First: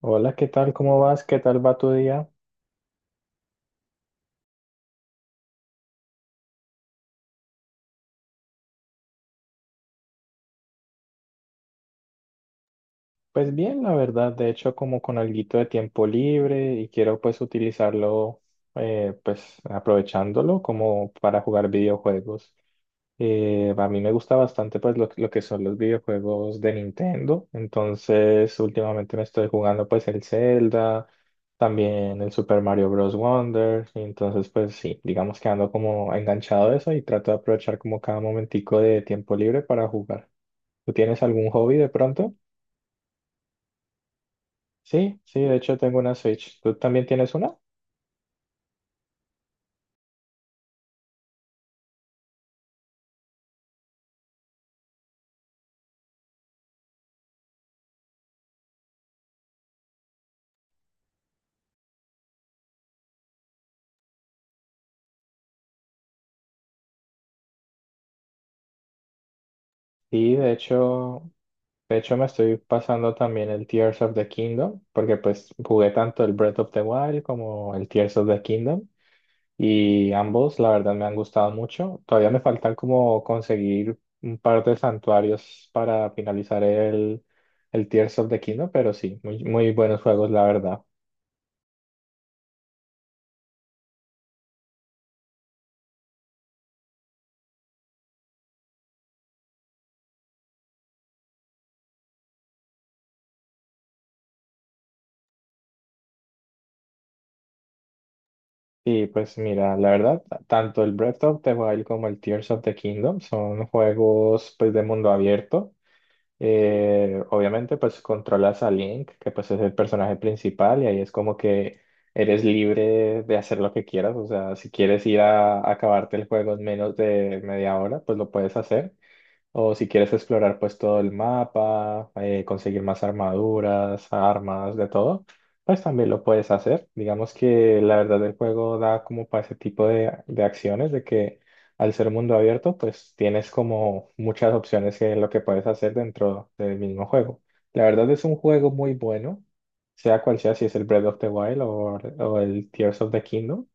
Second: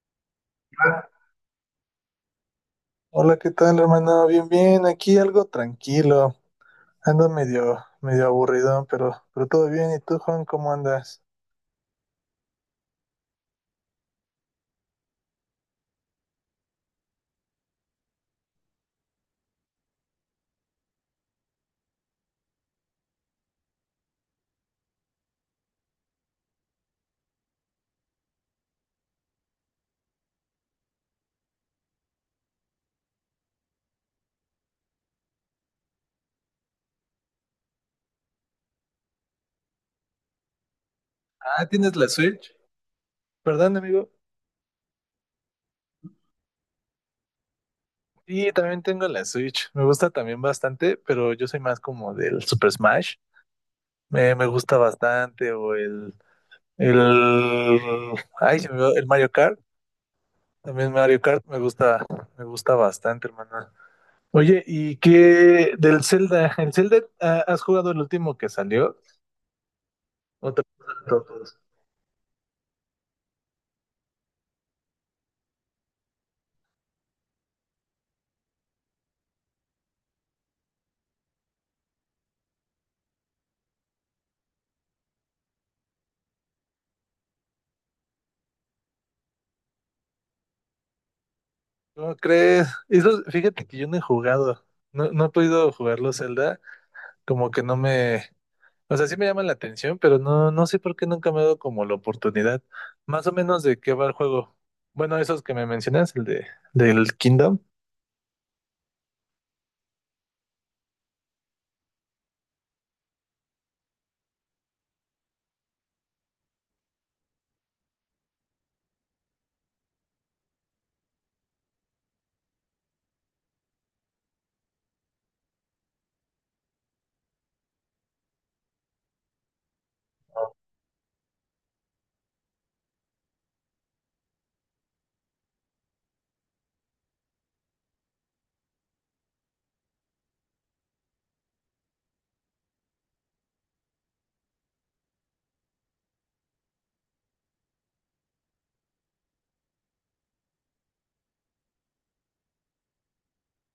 Hola, ¿qué tal? ¿Cómo vas? ¿Qué tal va tu día? Hola, ¿qué tal, hermano? Bien, bien, aquí algo tranquilo. Ando medio aburridón, pero todo bien. ¿Y tú, Juan, cómo andas? Pues bien, la verdad, de hecho como con alguito de tiempo libre y quiero pues utilizarlo pues aprovechándolo como para jugar videojuegos. A mí me gusta bastante pues lo que son los videojuegos de Nintendo, entonces últimamente me estoy jugando pues el Zelda, también el Super Mario Bros. Wonder, y entonces pues sí, digamos que ando como enganchado de eso y trato de aprovechar como cada momentico de tiempo libre para jugar. ¿Tú tienes algún Ah, hobby de ¿tienes la pronto? Switch? Perdón, amigo. Sí, sí, de hecho tengo una Switch. ¿Tú también tienes una? Sí, también tengo la Switch. Me gusta también bastante, pero yo soy más como del Super Smash. Me gusta bastante, o el, ay, se me va- el Mario Kart. También Mario Kart me gusta bastante, hermano. Oye, ¿y qué del Zelda? ¿El Zelda, has jugado el último que salió? Y de Otra cosa de hecho, todos. de hecho me estoy pasando también el Tears of the Kingdom, porque pues jugué tanto el Breath of the Wild como el Tears of the Kingdom y ambos la verdad me han gustado mucho. Todavía me faltan como conseguir un par de santuarios para finalizar el Tears of the Kingdom, pero sí, muy, muy buenos juegos la verdad. ¿Cómo crees? Eso, fíjate que yo no he jugado. No, no he podido jugarlo Zelda. Como que no me. O sea, sí me llama la atención, pero no, no sé por qué nunca me ha dado como la oportunidad. Más o menos de qué va el juego. Bueno, esos que me mencionas, el de del Kingdom. Y pues mira, la verdad, tanto el Breath of the Wild como el Tears of the Kingdom son juegos pues de mundo abierto. Obviamente pues controlas a Link, que pues es el personaje principal y ahí es como que eres libre de hacer lo que quieras. O sea, si quieres ir a acabarte el juego en menos de media hora, pues lo puedes hacer. O si quieres explorar pues todo el mapa, conseguir más armaduras, armas, de todo, pues también lo puedes hacer. Digamos que la verdad el juego da como para ese tipo de acciones, de que al ser mundo abierto, pues tienes como muchas opciones de lo que puedes hacer dentro del mismo juego. La verdad es un juego muy bueno, sea cual sea, si es el Breath of the Wild o el Tears of the Kingdom,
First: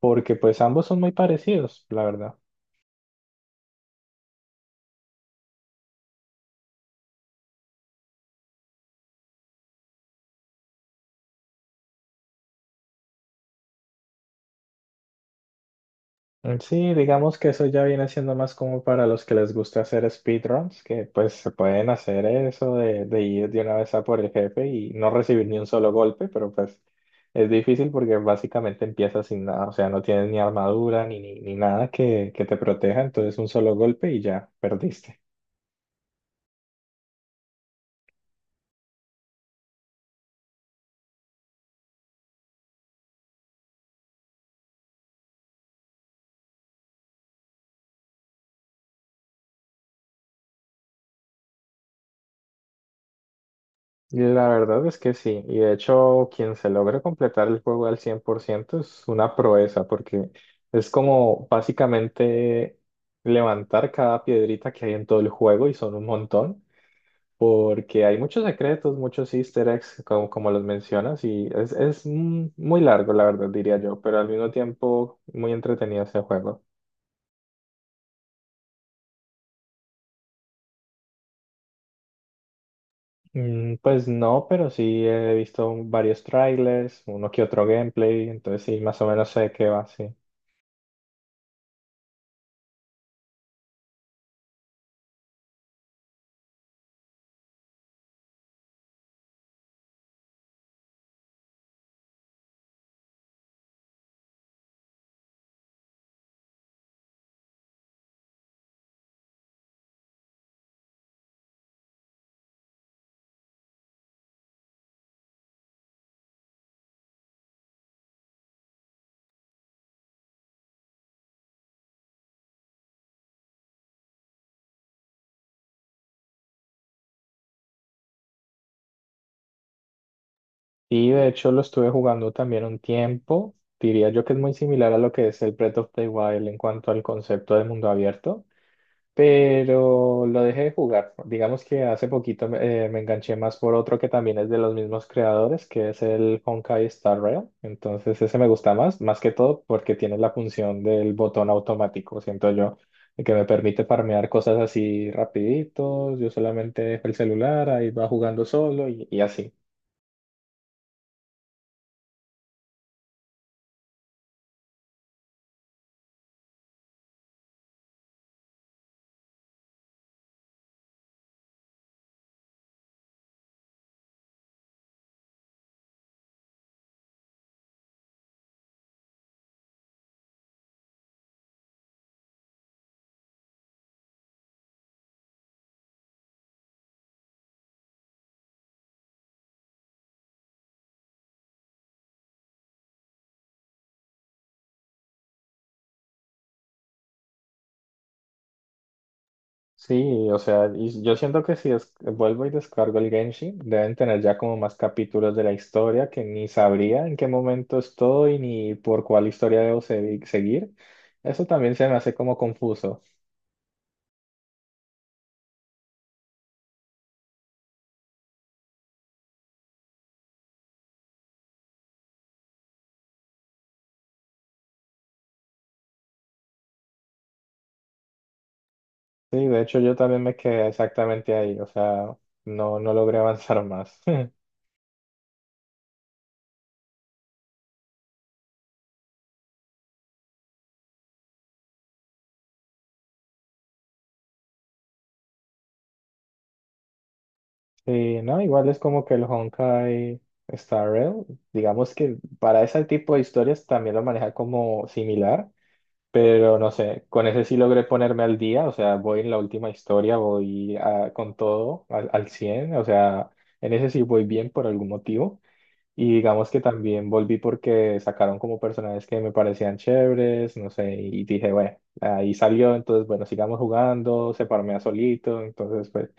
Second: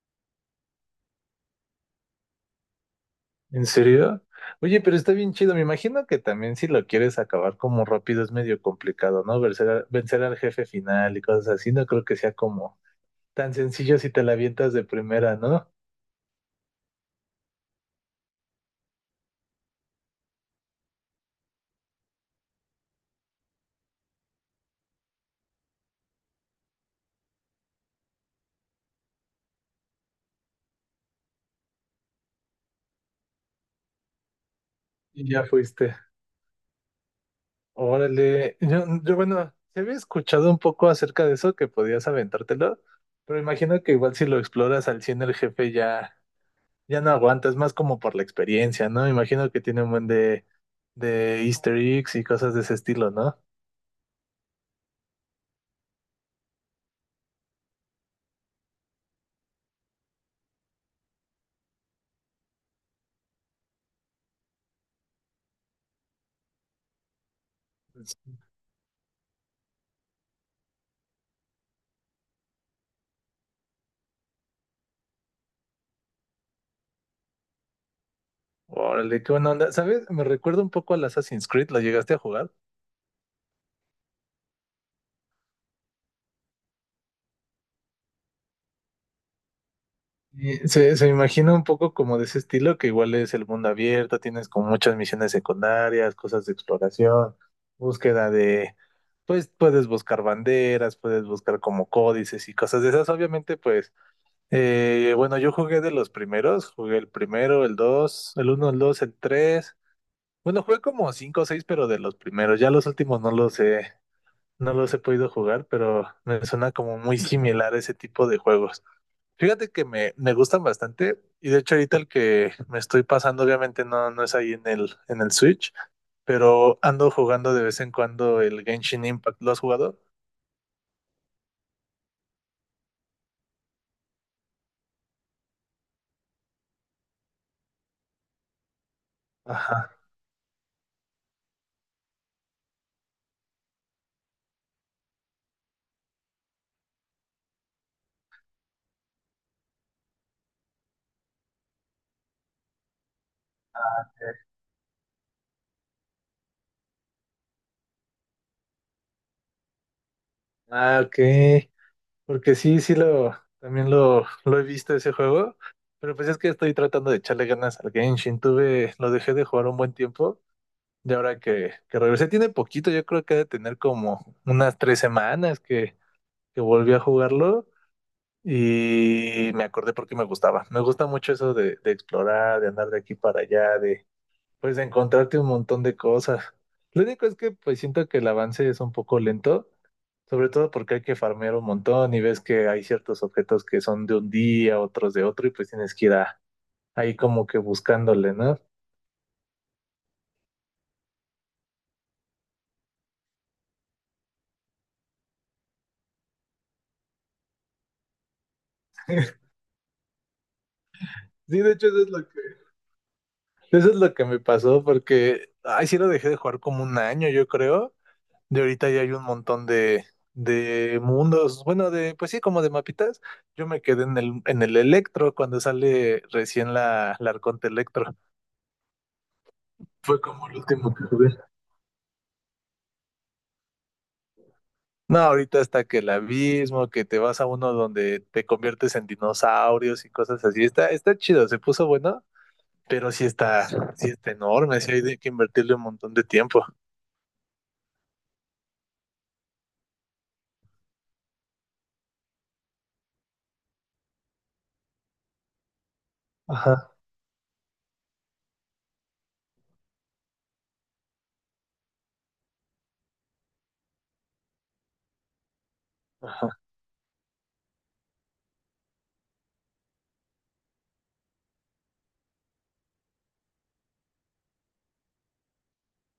porque pues ambos son muy parecidos, la verdad. ¿En serio? Oye, pero está bien chido. Me imagino que también si lo quieres acabar como rápido es medio complicado, ¿no? Vencer al jefe final y cosas así. No creo que sea como tan sencillo si te la avientas de primera, ¿no? Mm, sí, digamos que eso ya viene siendo más como para los que les gusta hacer speedruns, que pues se pueden hacer eso de ir de una vez a por el jefe y no recibir ni un solo golpe, pero pues es difícil porque básicamente empiezas sin nada, o sea, no tienes ni armadura ni nada que te proteja, entonces un solo golpe y ya perdiste. Y ya fuiste. Órale. Bueno, se había escuchado un poco acerca de eso, que podías aventártelo, pero imagino que igual si lo exploras al 100 el jefe ya, ya no aguanta, es más como por la experiencia, ¿no? Imagino que tiene un buen de easter eggs y cosas de ese estilo, ¿no? La verdad es que sí, y de hecho quien se logre completar el juego al 100% es una proeza, porque es como básicamente levantar cada piedrita que hay en todo el juego y son un montón, porque hay muchos secretos, muchos easter eggs, como, como los mencionas, y es muy largo, la verdad, diría yo, pero al mismo tiempo muy entretenido este juego. Órale, qué buena onda. ¿Sabes? Me recuerda un poco al Assassin's Creed, ¿lo llegaste a jugar? Mm, pues no, pero sí he visto varios trailers, uno que otro gameplay, entonces sí, más o menos sé de qué va, sí. Y se me imagina un poco como de ese estilo, que igual es el mundo abierto, tienes como muchas misiones secundarias, cosas de exploración, búsqueda de, pues puedes buscar banderas, puedes buscar como códices y cosas de esas. Obviamente, pues, bueno, yo jugué de los primeros, jugué el primero, el dos, el uno, el dos, el tres. Bueno, jugué como cinco o seis, pero de los primeros. Ya los últimos no los he, no los he podido jugar, pero me suena como muy similar ese tipo de juegos. Fíjate que me gustan bastante y de hecho ahorita el que me estoy pasando obviamente no, no es ahí en el, Switch, pero ando jugando de vez en cuando el Genshin Impact. ¿Lo has jugado? Y de hecho lo estuve jugando también un tiempo. Diría yo que es muy similar a lo que es el Breath of the Wild en cuanto al concepto de mundo abierto, Ajá. pero lo dejé de jugar. Digamos que hace poquito me enganché más por otro que también es de los mismos creadores, que es el Honkai Star Rail. Entonces ese me gusta más, más que todo porque tiene la función del botón automático, siento yo, que me permite farmear cosas así rapiditos. Yo solamente dejo el celular, ahí va jugando solo y así. Ah, ok. Porque sí, sí, también lo he visto ese juego, pero pues es que estoy tratando de echarle ganas al Genshin. Lo dejé de jugar un buen tiempo y ahora que, regresé tiene poquito, yo creo que ha de tener como unas 3 semanas que volví a jugarlo. Y me acordé porque me gustaba. Me gusta mucho eso de explorar, de andar de aquí para allá, de pues de encontrarte un montón de cosas. Lo único es que pues siento que el avance es un poco lento, sobre todo porque hay que farmear un montón y ves que hay ciertos objetos que son de un día, otros de otro, y pues tienes que ir ahí como que buscándole, ¿no? Sí, o sea, y yo siento que si des- vuelvo y descargo el Genshin, deben tener ya como más capítulos de la historia que ni sabría en qué momento estoy ni por cuál historia debo se- seguir. Eso Sí, de también hecho se me eso es hace lo como que, confuso. eso es lo que me pasó porque, ay, sí lo dejé de jugar como un año, yo creo. De ahorita ya hay un montón de, mundos, bueno, de, pues sí, como de mapitas. Yo me quedé en el, Electro cuando sale recién la Arconte Electro. Sí, de hecho yo Fue también me como el quedé último que jugué. exactamente ahí, o sea, no, no logré avanzar más. No, ahorita está que el abismo, que te vas a uno donde te conviertes en dinosaurios y cosas así. Está chido, se puso bueno, pero sí está enorme, sí hay de que invertirle un montón de tiempo. Sí, no, igual es como que el Honkai Star Rail, digamos que para ese tipo de historias también lo maneja como similar. Pero no Ajá, sé, con ese sí logré ponerme al día, o sea, voy en la última historia, voy a- con todo al, al 100, o sea, en ese sí voy bien por algún motivo. Y ajá. digamos que también volví porque sacaron como personajes que me parecían chéveres, no sé, y dije, bueno, ahí salió, entonces, bueno, sigamos jugando, se a solito, entonces, pues,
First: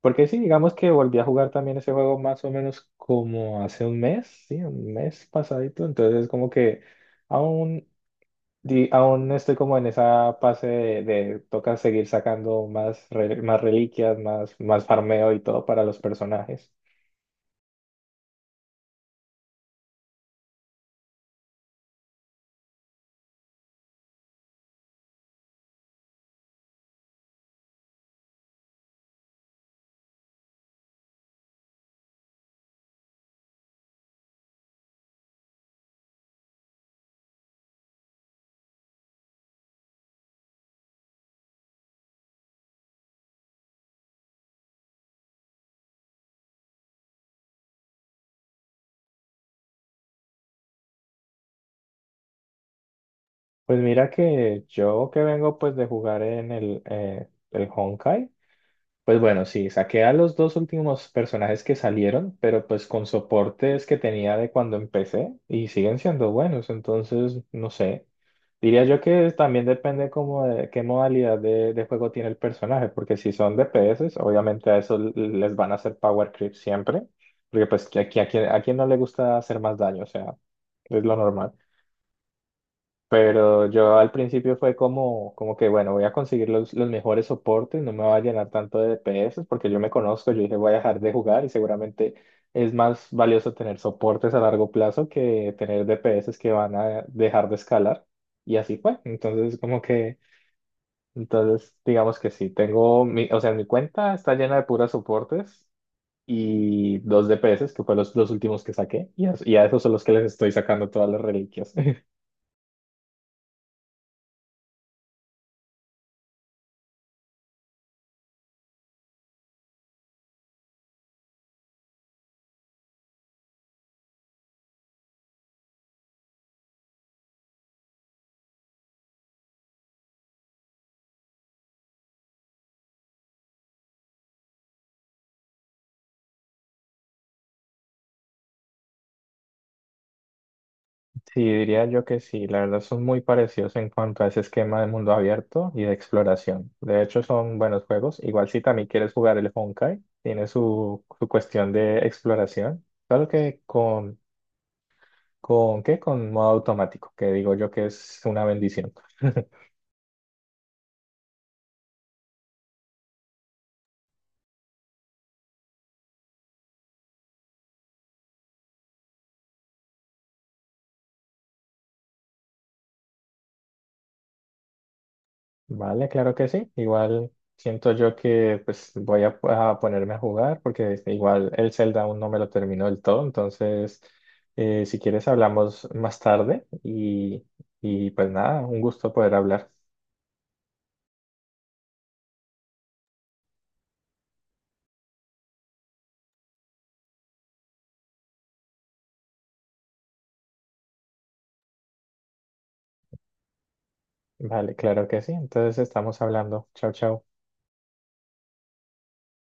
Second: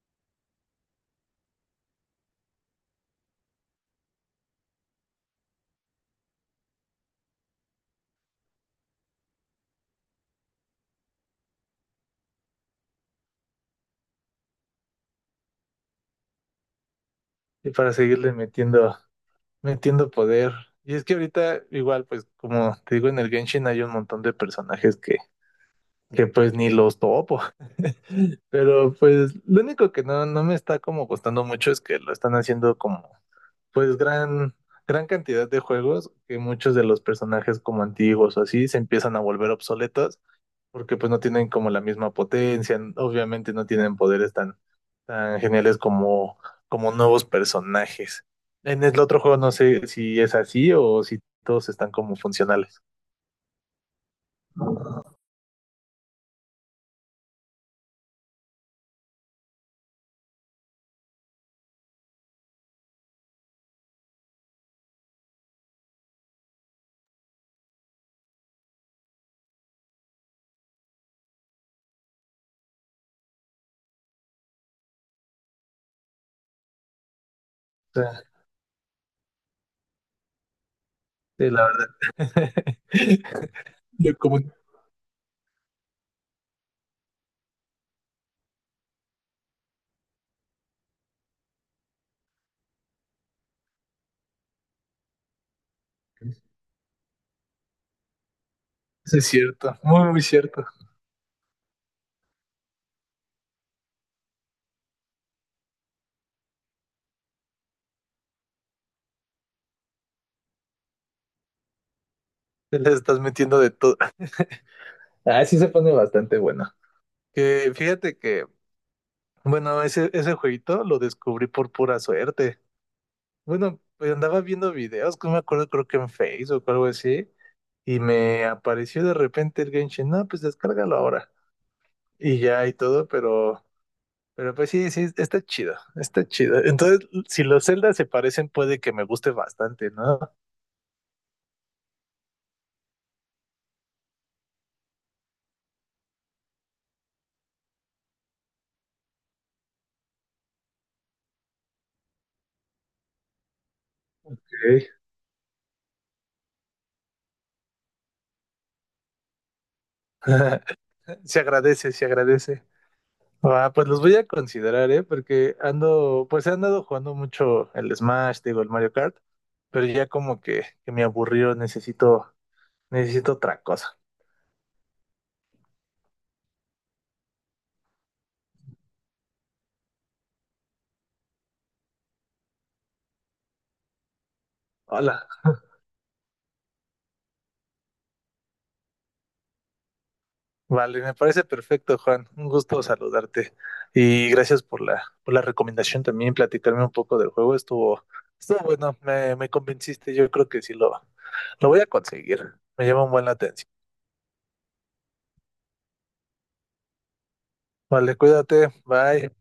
porque sí, digamos que volví a jugar también ese juego más o menos como hace un mes, sí, un mes pasadito, entonces como que... Aún aún estoy como en esa fase de toca seguir sacando más, re- más reliquias, más, más farmeo y todo para los personajes. Y para seguirle metiendo. No entiendo poder. Y es que ahorita, igual, pues, como te digo, en el Genshin hay un montón de personajes que, pues ni los topo. Pero pues lo único que no me está como gustando mucho es que lo están haciendo como, pues, gran cantidad de juegos que muchos de los personajes como antiguos o así se empiezan a volver obsoletos porque pues no tienen como la misma potencia, obviamente no tienen poderes tan geniales como nuevos personajes. En el otro juego no sé si es así o si todos están como funcionales. Pues mira que yo O que vengo pues de jugar en el Honkai, pues bueno, sí, saqué a los dos últimos personajes que salieron, pero pues con soportes que tenía de cuando empecé y siguen siendo buenos, entonces no sé. Diría yo que también depende como de qué modalidad de juego tiene el personaje, porque si son DPS, obviamente a eso l- les van a hacer power creep siempre, porque pues sea, quien, a quien no le gusta hacer más daño, o sea, es lo sí, normal. la verdad. Pero yo al Yo como, principio fue como, como que, bueno, voy a conseguir los mejores soportes, no me va a llenar tanto de DPS, porque yo me conozco, yo dije, voy a dejar de jugar y seguramente es más valioso tener soportes a largo plazo que tener DPS que van a dejar de escalar. Y así fue. sí es Entonces, cierto, como muy, que, muy cierto. entonces, digamos que sí, tengo, mi, o sea, mi cuenta está llena de puras soportes y dos DPS, que fue los dos últimos que saqué, y a esos son los que les estoy sacando todas las reliquias. Te le estás metiendo de todo. Ah, sí se pone bastante bueno. Que fíjate que, bueno, ese jueguito lo descubrí por pura suerte. Bueno, pues andaba viendo videos, que no me acuerdo, creo que en Facebook o algo así, y me apareció de repente el Genshin, no, pues descárgalo ahora, y ya y todo, pero pues sí, sí, está chido, está chido. Entonces, si los Zelda se parecen, puede que me guste bastante, ¿no? Ok. Sí, diría yo que sí, la verdad son muy parecidos en cuanto a ese esquema de mundo abierto y de exploración. De hecho, son buenos juegos. Igual si también quieres jugar el Honkai, tiene su cuestión de exploración. Claro que ¿qué? Con modo automático, que digo yo que es una bendición. Se agradece, se agradece. Ah, pues los voy a considerar, ¿eh? Porque ando, pues he andado jugando mucho el Smash, digo, el Mario Kart, pero ya como que, me aburrió, necesito otra cosa. Vale, claro que sí. Igual siento yo que pues voy a ponerme a jugar porque este, igual el Zelda aún no me lo terminó del todo. Entonces, si Hola, quieres hablamos más tarde y pues nada, un gusto poder hablar. vale, me parece perfecto, Juan. Un gusto saludarte. Y gracias por la recomendación también, platicarme un poco del juego. Estuvo bueno, me convenciste. Yo creo que sí lo voy a conseguir. Me llama un buen la atención. Vale, claro que sí. Entonces estamos hablando. Chao, chao. Vale, cuídate. Bye.